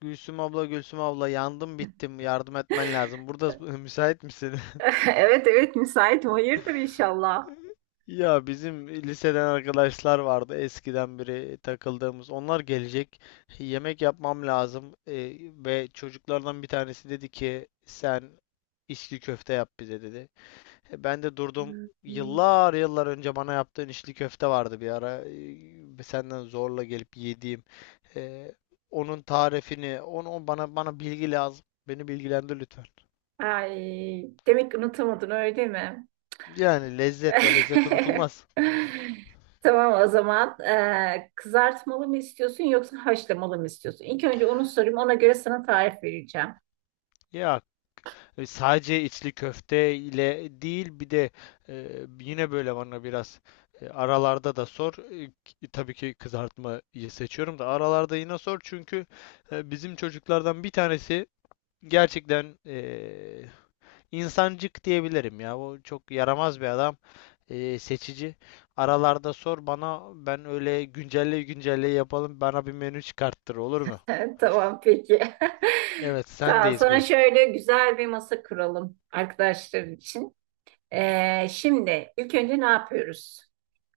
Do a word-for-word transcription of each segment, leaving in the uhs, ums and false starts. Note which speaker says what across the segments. Speaker 1: Gülsüm abla, Gülsüm abla yandım bittim. Yardım etmen lazım. Burada müsait misin?
Speaker 2: Evet evet, müsaitim. Hayırdır inşallah.
Speaker 1: Ya bizim liseden arkadaşlar vardı eskiden beri takıldığımız. Onlar gelecek. Yemek yapmam lazım. Ee, ve çocuklardan bir tanesi dedi ki sen içli köfte yap bize dedi. E, Ben de durdum. Yıllar yıllar önce bana yaptığın içli köfte vardı bir ara. Ee, Senden zorla gelip yediğim. Ee, onun tarifini, onu bana bana bilgi lazım. Beni bilgilendir lütfen.
Speaker 2: Ay, demek ki unutamadın, öyle mi?
Speaker 1: Yani lezzet, o lezzet unutulmaz.
Speaker 2: Tamam, o zaman Ee, kızartmalı mı istiyorsun yoksa haşlamalı mı istiyorsun? İlk önce onu sorayım, ona göre sana tarif vereceğim.
Speaker 1: Ya e, sadece içli köfte ile değil, bir de e, yine böyle bana biraz e, aralarda da sor. E, k- tabii ki kızartmayı seçiyorum da aralarda yine sor, çünkü e, bizim çocuklardan bir tanesi gerçekten e, insancık diyebilirim ya. O çok yaramaz bir adam. e, seçici. Aralarda sor bana, ben öyle güncelle güncelle yapalım, bana bir menü çıkarttır, olur mu?
Speaker 2: Tamam, peki.
Speaker 1: Evet,
Speaker 2: Tamam,
Speaker 1: sendeyiz,
Speaker 2: sana
Speaker 1: buyur.
Speaker 2: şöyle güzel bir masa kuralım arkadaşların için. Ee, şimdi ilk önce ne yapıyoruz?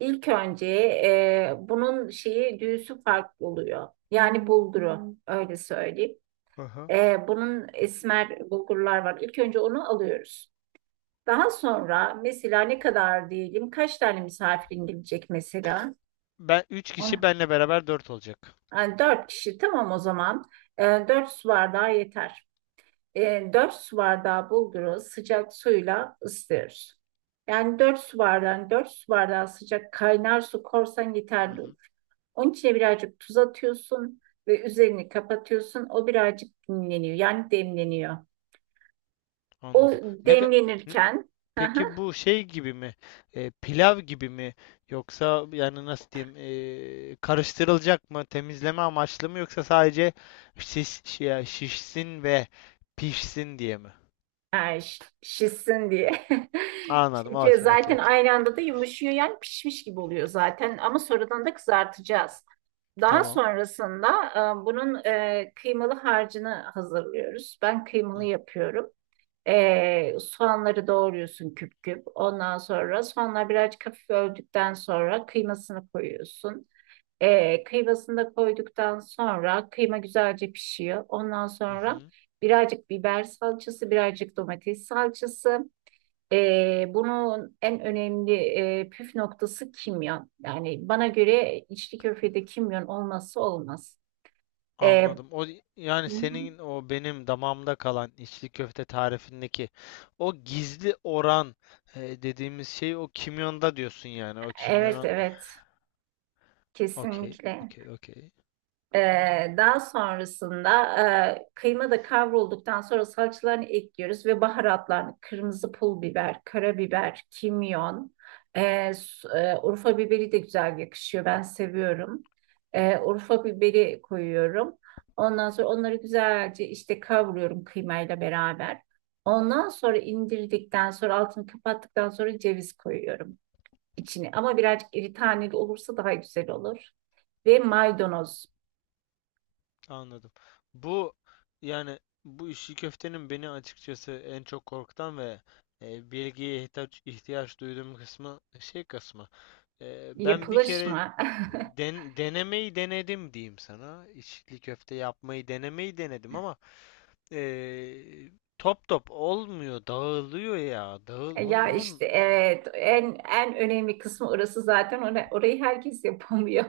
Speaker 2: İlk önce e, bunun şeyi, düğüsü farklı oluyor. Yani bulguru, Hmm. öyle söyleyeyim.
Speaker 1: Aha.
Speaker 2: Ee, bunun esmer bulgurlar var. İlk önce onu alıyoruz. Daha sonra mesela ne kadar diyelim, kaç tane misafirin gelecek mesela?
Speaker 1: Ben üç kişi,
Speaker 2: On,
Speaker 1: benle beraber dört olacak.
Speaker 2: yani dört kişi, tamam o zaman. Ee, dört su bardağı yeter. e, dört su bardağı bulguru sıcak suyla ısıtıyoruz. Yani dört su bardağı, dört su bardağı sıcak kaynar su korsan
Speaker 1: Hı
Speaker 2: yeterli
Speaker 1: hı,
Speaker 2: olur. Onun içine birazcık tuz atıyorsun ve üzerini kapatıyorsun. O birazcık dinleniyor. Yani demleniyor. O
Speaker 1: anladım. Ne, ka- ne-
Speaker 2: demlenirken yani
Speaker 1: peki bu şey gibi mi? E, pilav gibi mi? Yoksa yani nasıl diyeyim? e, karıştırılacak mı? Temizleme amaçlı mı? Yoksa sadece şiş, şi- şişsin ve pişsin diye mi?
Speaker 2: şişsin diye.
Speaker 1: Anladım. Okey, okey,
Speaker 2: Zaten
Speaker 1: okey.
Speaker 2: aynı anda da yumuşuyor, yani pişmiş gibi oluyor zaten, ama sonradan da kızartacağız. Daha
Speaker 1: Tamam.
Speaker 2: sonrasında e, bunun e, kıymalı harcını hazırlıyoruz. Ben
Speaker 1: Hı.
Speaker 2: kıymalı yapıyorum. E, soğanları doğruyorsun küp küp. Ondan sonra soğanlar birazcık hafif öldükten sonra kıymasını koyuyorsun. E, kıymasını da koyduktan sonra kıyma güzelce pişiyor. Ondan
Speaker 1: Hı
Speaker 2: sonra
Speaker 1: hı.
Speaker 2: birazcık biber salçası, birazcık domates salçası. Ee, bunun en önemli e, püf noktası kimyon. Yani bana göre içli köftede kimyon olmazsa olmaz. Ee,
Speaker 1: Anladım. O, yani
Speaker 2: Hı hı.
Speaker 1: senin o benim damağımda kalan içli köfte tarifindeki o gizli oran, e, dediğimiz şey o kimyonda diyorsun yani. O
Speaker 2: Evet
Speaker 1: kimyonun.
Speaker 2: evet,
Speaker 1: Okey,
Speaker 2: kesinlikle.
Speaker 1: okey, okey.
Speaker 2: Ee, daha sonrasında e, kıyma da kavrulduktan sonra salçalarını ekliyoruz ve baharatlarını, kırmızı pul biber, karabiber, kimyon, e, s- e, Urfa biberi de güzel yakışıyor. Ben seviyorum. E, Urfa biberi koyuyorum. Ondan sonra onları güzelce işte kavuruyorum kıymayla beraber. Ondan sonra indirdikten sonra, altını kapattıktan sonra ceviz koyuyorum içine. Ama birazcık iri taneli olursa daha güzel olur. Ve maydanoz.
Speaker 1: Anladım. Bu, yani bu işi köftenin beni açıkçası en çok korkutan ve e, bilgiye ihtiyaç, ihtiyaç duyduğum kısmı, şey kısmı. E, ben bir
Speaker 2: Yapılış
Speaker 1: kere
Speaker 2: mı?
Speaker 1: den- denemeyi denedim diyeyim sana. İçli köfte yapmayı denemeyi denedim, ama e, top top olmuyor, dağılıyor ya. Dağıl, onun,
Speaker 2: Ya işte
Speaker 1: onun.
Speaker 2: evet, en en önemli kısmı orası zaten. Ora- orayı herkes yapamıyor.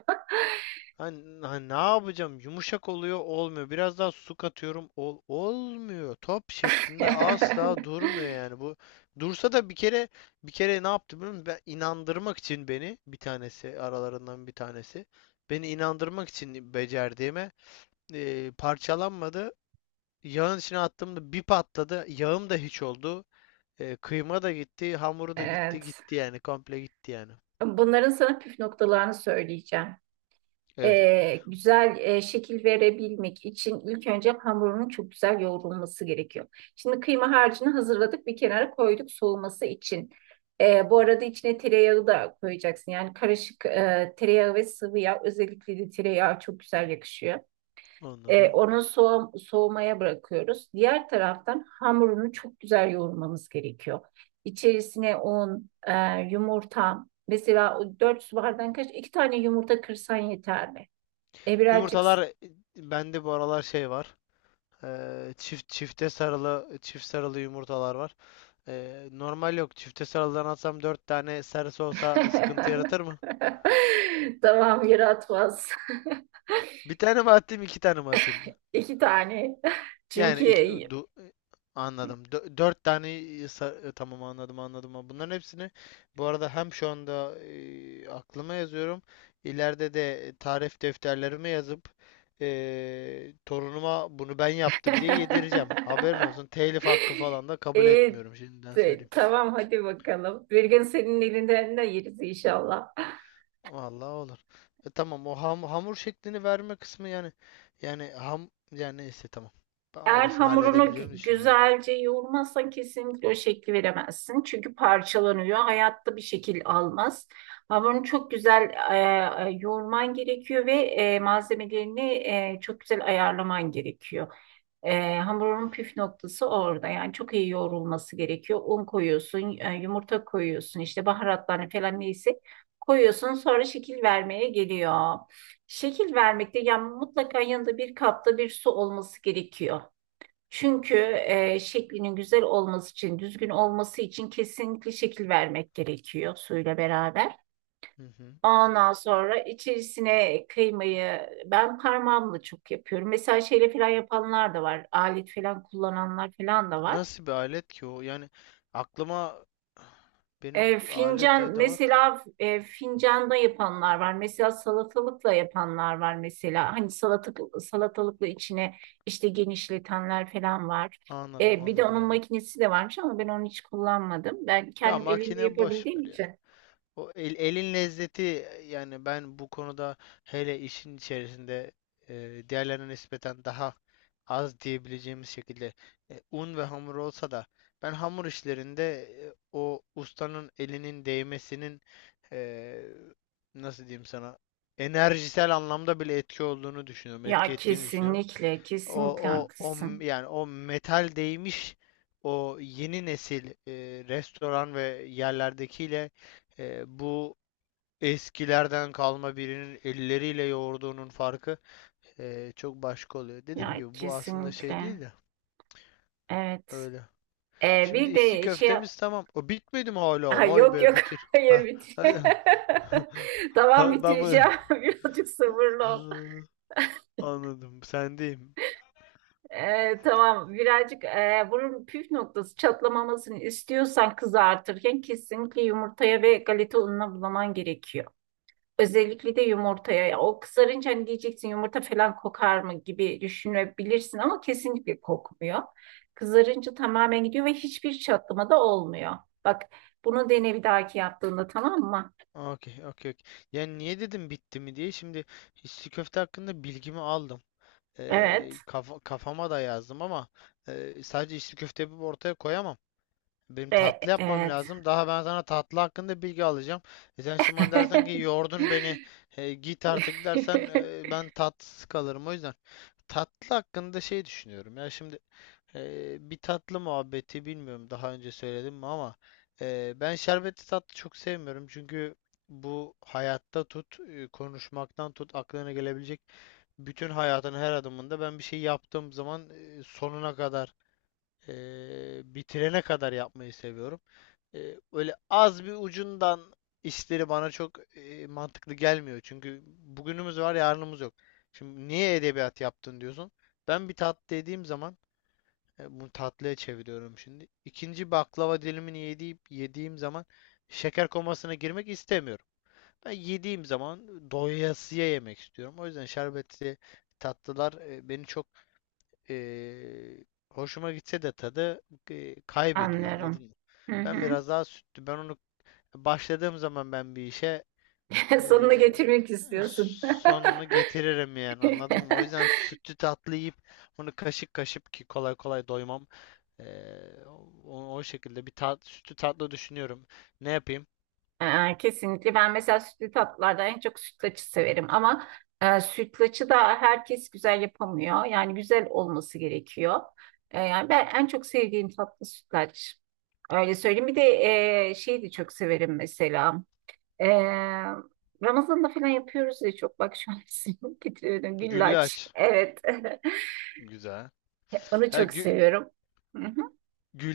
Speaker 1: Hani, hani ne yapacağım? Yumuşak oluyor, olmuyor. Biraz daha su katıyorum, ol, olmuyor. Top şeklinde asla durmuyor yani. Bu dursa da, bir kere bir kere ne yaptı biliyor musun? Ben inandırmak için, beni bir tanesi, aralarından bir tanesi beni inandırmak için becerdiğime e, parçalanmadı. Yağın içine attığımda bir patladı. Yağım da hiç oldu. E, kıyma da gitti, hamuru da gitti,
Speaker 2: Evet.
Speaker 1: gitti yani, komple gitti yani.
Speaker 2: Bunların sana püf noktalarını söyleyeceğim.
Speaker 1: Evet,
Speaker 2: Ee, güzel e, şekil verebilmek için ilk önce hamurunun çok güzel yoğrulması gerekiyor. Şimdi kıyma harcını hazırladık, bir kenara koyduk soğuması için. Ee, bu arada içine tereyağı da koyacaksın. Yani karışık, e, tereyağı ve sıvı yağ, özellikle de tereyağı çok güzel yakışıyor. E,
Speaker 1: anladım.
Speaker 2: onu soğu- soğumaya bırakıyoruz. Diğer taraftan hamurunu çok güzel yoğurmamız gerekiyor. İçerisine un, e, yumurta. Mesela o dört su bardağın kaç? İki tane yumurta kırsan yeter mi? E birazcık...
Speaker 1: Yumurtalar,
Speaker 2: s-
Speaker 1: e, bende bu aralar şey var. Ee, çift çifte sarılı, çift sarılı yumurtalar var. Ee, normal yok. Çifte sarılıdan atsam dört tane sarısı olsa sıkıntı yaratır mı?
Speaker 2: Tamam, yaratmaz.
Speaker 1: Bir tane mi atayım, iki tane mi atayım mı?
Speaker 2: İki tane.
Speaker 1: Yani
Speaker 2: Çünkü
Speaker 1: iki du- anladım. Dö- dört tane sa- tamam, anladım, anladım. Ha, bunların hepsini bu arada hem şu anda e, aklıma yazıyorum. İleride de tarif defterlerime yazıp e, torunuma bunu ben yaptım diye yedireceğim. Haberin olsun. Telif hakkı falan da kabul
Speaker 2: E,
Speaker 1: etmiyorum, şimdiden söyleyeyim.
Speaker 2: tamam, hadi bakalım. Bir gün senin elinden de yeriz inşallah.
Speaker 1: Vallahi olur. E tamam, o ham- hamur şeklini verme kısmı, yani, yani ham yani neyse tamam. Ben
Speaker 2: Eğer
Speaker 1: orasını
Speaker 2: hamurunu
Speaker 1: halledebileceğimi
Speaker 2: gü-
Speaker 1: düşünüyorum.
Speaker 2: güzelce yoğurmazsan kesinlikle o şekli veremezsin. Çünkü parçalanıyor. Hayatta bir şekil almaz. Hamurunu çok güzel e, e, yoğurman gerekiyor ve e, malzemelerini e, çok güzel ayarlaman gerekiyor. E, hamurun püf noktası orada. Yani çok iyi yoğrulması gerekiyor. Un koyuyorsun, e, yumurta koyuyorsun, işte baharatlarını falan, neyse koyuyorsun. Sonra şekil vermeye geliyor. Şekil vermekte yani mutlaka yanında bir kapta bir su olması gerekiyor. Çünkü e, şeklinin güzel olması için, düzgün olması için kesinlikle şekil vermek gerekiyor suyla beraber.
Speaker 1: Hı hı.
Speaker 2: Ondan sonra içerisine kıymayı ben parmağımla çok yapıyorum. Mesela şeyle falan yapanlar da var. Alet falan kullananlar falan da var.
Speaker 1: Nasıl bir alet ki o? Yani aklıma, benim
Speaker 2: E,
Speaker 1: alet
Speaker 2: fincan
Speaker 1: edevat,
Speaker 2: mesela, e, fincanda yapanlar var. Mesela salatalıkla yapanlar var mesela. Hani salatalık, salatalıkla içine işte genişletenler falan var.
Speaker 1: anladım,
Speaker 2: E, bir de
Speaker 1: anladım,
Speaker 2: onun
Speaker 1: anladım.
Speaker 2: makinesi de varmış ama ben onu hiç kullanmadım. Ben
Speaker 1: Ya
Speaker 2: kendim elimle
Speaker 1: makine boş
Speaker 2: yapabildiğim
Speaker 1: ver ya.
Speaker 2: için.
Speaker 1: O el, elin lezzeti yani. Ben bu konuda, hele işin içerisinde e, diğerlerine nispeten daha az diyebileceğimiz şekilde e, un ve hamur olsa da, ben hamur işlerinde e, o ustanın elinin değmesinin e, nasıl diyeyim sana, enerjisel anlamda bile etki olduğunu düşünüyorum, etki
Speaker 2: Ya
Speaker 1: ettiğini düşünüyorum.
Speaker 2: kesinlikle,
Speaker 1: O
Speaker 2: kesinlikle
Speaker 1: o o
Speaker 2: haklısın.
Speaker 1: m- yani o metal değmiş, o yeni nesil e, restoran ve yerlerdekiyle e, bu eskilerden kalma birinin elleriyle yoğurduğunun farkı e, çok başka oluyor. Dediğim
Speaker 2: Ya
Speaker 1: gibi, bu aslında şey değil
Speaker 2: kesinlikle.
Speaker 1: de
Speaker 2: Evet.
Speaker 1: öyle.
Speaker 2: E,
Speaker 1: Şimdi
Speaker 2: bir
Speaker 1: içli
Speaker 2: de şey
Speaker 1: köftemiz tamam. O bitmedi mi
Speaker 2: Ha,
Speaker 1: hala? Vay
Speaker 2: yok
Speaker 1: be,
Speaker 2: yok,
Speaker 1: bitir.
Speaker 2: hayır,
Speaker 1: Ha.
Speaker 2: bitir. Tamam,
Speaker 1: Ha, ben bu-
Speaker 2: bitireceğim. Birazcık sabırlı ol.
Speaker 1: ha, anladım. Sendeyim.
Speaker 2: Ee, tamam, birazcık, e, bunun püf noktası, çatlamamasını istiyorsan kızartırken kesinlikle yumurtaya ve galeta ununa bulaman gerekiyor. Özellikle de yumurtaya. O kızarınca hani diyeceksin yumurta falan kokar mı gibi düşünebilirsin, ama kesinlikle kokmuyor. Kızarınca tamamen gidiyor ve hiçbir çatlama da olmuyor. Bak, bunu dene bir dahaki yaptığında, tamam mı?
Speaker 1: Okey, okey, okey. Yani niye dedim bitti mi diye. Şimdi içli köfte hakkında bilgimi aldım. Ee,
Speaker 2: Evet.
Speaker 1: kafa- kafama da yazdım ama e, sadece içli köfte yapıp ortaya koyamam. Benim
Speaker 2: Ve
Speaker 1: tatlı yapmam
Speaker 2: evet.
Speaker 1: lazım. Daha ben sana tatlı hakkında bilgi alacağım. E sen şimdi bana dersen ki yordun beni, e, git artık dersen, e, ben tatsız kalırım. O yüzden tatlı hakkında şey düşünüyorum. Ya şimdi ee, bir tatlı muhabbeti, bilmiyorum daha önce söyledim mi ama e, ben şerbetli tatlı çok sevmiyorum, çünkü bu hayatta tut, e, konuşmaktan tut, aklına gelebilecek bütün hayatın her adımında ben bir şey yaptığım zaman e, sonuna kadar, e, bitirene kadar yapmayı seviyorum. E, öyle az bir ucundan işleri bana çok e, mantıklı gelmiyor, çünkü bugünümüz var, yarınımız yok. Şimdi niye edebiyat yaptın diyorsun? Ben bir tatlı dediğim zaman, e, Bunu tatlıya çeviriyorum şimdi. İkinci baklava dilimini yediğim, yediğim zaman şeker komasına girmek istemiyorum. Ben yediğim zaman doyasıya yemek istiyorum. O yüzden şerbetli tatlılar e, beni çok, e, hoşuma gitse de tadı e, kaybediyor. Anladın
Speaker 2: Anlıyorum.
Speaker 1: mı?
Speaker 2: Hı
Speaker 1: Ben
Speaker 2: hı.
Speaker 1: biraz daha sütlü. Ben onu başladığım zaman, ben bir işe
Speaker 2: Sonuna
Speaker 1: ee,
Speaker 2: getirmek istiyorsun.
Speaker 1: sonunu getiririm yani, anladın mı? O yüzden sütlü tatlı yiyip bunu kaşık kaşık, ki kolay kolay doymam. Ee, o, o şekilde bir tat, sütlü tatlı düşünüyorum. Ne yapayım?
Speaker 2: Ee, kesinlikle ben mesela sütlü tatlılardan en çok sütlaçı severim, ama e, sütlaçı da herkes güzel yapamıyor. Yani güzel olması gerekiyor. E, yani ben en çok sevdiğim tatlı sütlaç. Öyle söyleyeyim. Bir de e, şeyi de çok severim mesela. E, Ramazan'da falan yapıyoruz ya, çok bak şu an isim getiriyorum.
Speaker 1: Gülle
Speaker 2: Güllaç.
Speaker 1: aç.
Speaker 2: Evet.
Speaker 1: Güzel.
Speaker 2: Onu
Speaker 1: Ha,
Speaker 2: çok
Speaker 1: gü-
Speaker 2: seviyorum. Hı hı.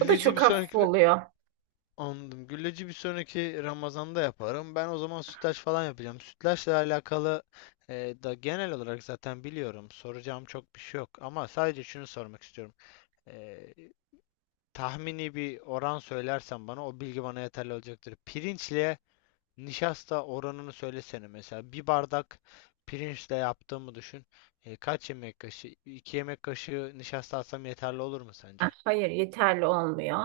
Speaker 2: O da
Speaker 1: bir
Speaker 2: çok hafif
Speaker 1: sonraki,
Speaker 2: oluyor.
Speaker 1: anladım. Gülleci bir sonraki Ramazan'da yaparım. Ben o zaman sütlaç falan yapacağım. Sütlaçla alakalı e, da genel olarak zaten biliyorum. Soracağım çok bir şey yok. Ama sadece şunu sormak istiyorum. E, tahmini bir oran söylersen bana, o bilgi bana yeterli olacaktır. Pirinçle nişasta oranını söylesene mesela. Bir bardak pirinçle yaptığımı düşün. E, kaç yemek kaşığı? iki yemek kaşığı nişasta atsam yeterli olur mu
Speaker 2: Ah,
Speaker 1: sence?
Speaker 2: hayır, yeterli olmuyor.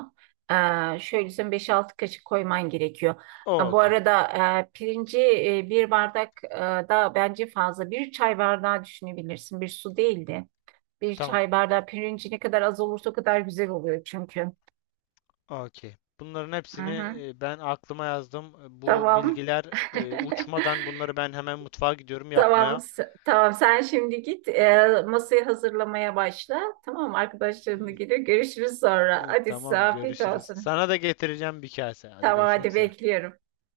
Speaker 2: Ee, şöyle, sen beş altı kaşık koyman gerekiyor.
Speaker 1: O,
Speaker 2: Ha, bu
Speaker 1: okey.
Speaker 2: arada e, pirinci, e, bir bardak e, da bence fazla. Bir çay bardağı düşünebilirsin. Bir su değildi. Bir
Speaker 1: Tamam.
Speaker 2: çay bardağı pirinci ne kadar az olursa o kadar güzel oluyor çünkü.
Speaker 1: Okey. Bunların
Speaker 2: Hı
Speaker 1: hepsini
Speaker 2: hı.
Speaker 1: e, ben aklıma yazdım. E, Bu
Speaker 2: Tamam.
Speaker 1: bilgiler e, uçmadan, bunları ben hemen mutfağa gidiyorum
Speaker 2: Tamam,
Speaker 1: yapmaya.
Speaker 2: s- tamam. Sen şimdi git e, masayı hazırlamaya başla. Tamam, arkadaşlarınla
Speaker 1: İyi.
Speaker 2: geliyor. Görüşürüz sonra.
Speaker 1: E,
Speaker 2: Hadi, size
Speaker 1: Tamam
Speaker 2: afiyet
Speaker 1: görüşürüz.
Speaker 2: olsun.
Speaker 1: Sana da getireceğim bir kase. Hadi
Speaker 2: Tamam,
Speaker 1: görüşmek
Speaker 2: hadi
Speaker 1: üzere.
Speaker 2: bekliyorum.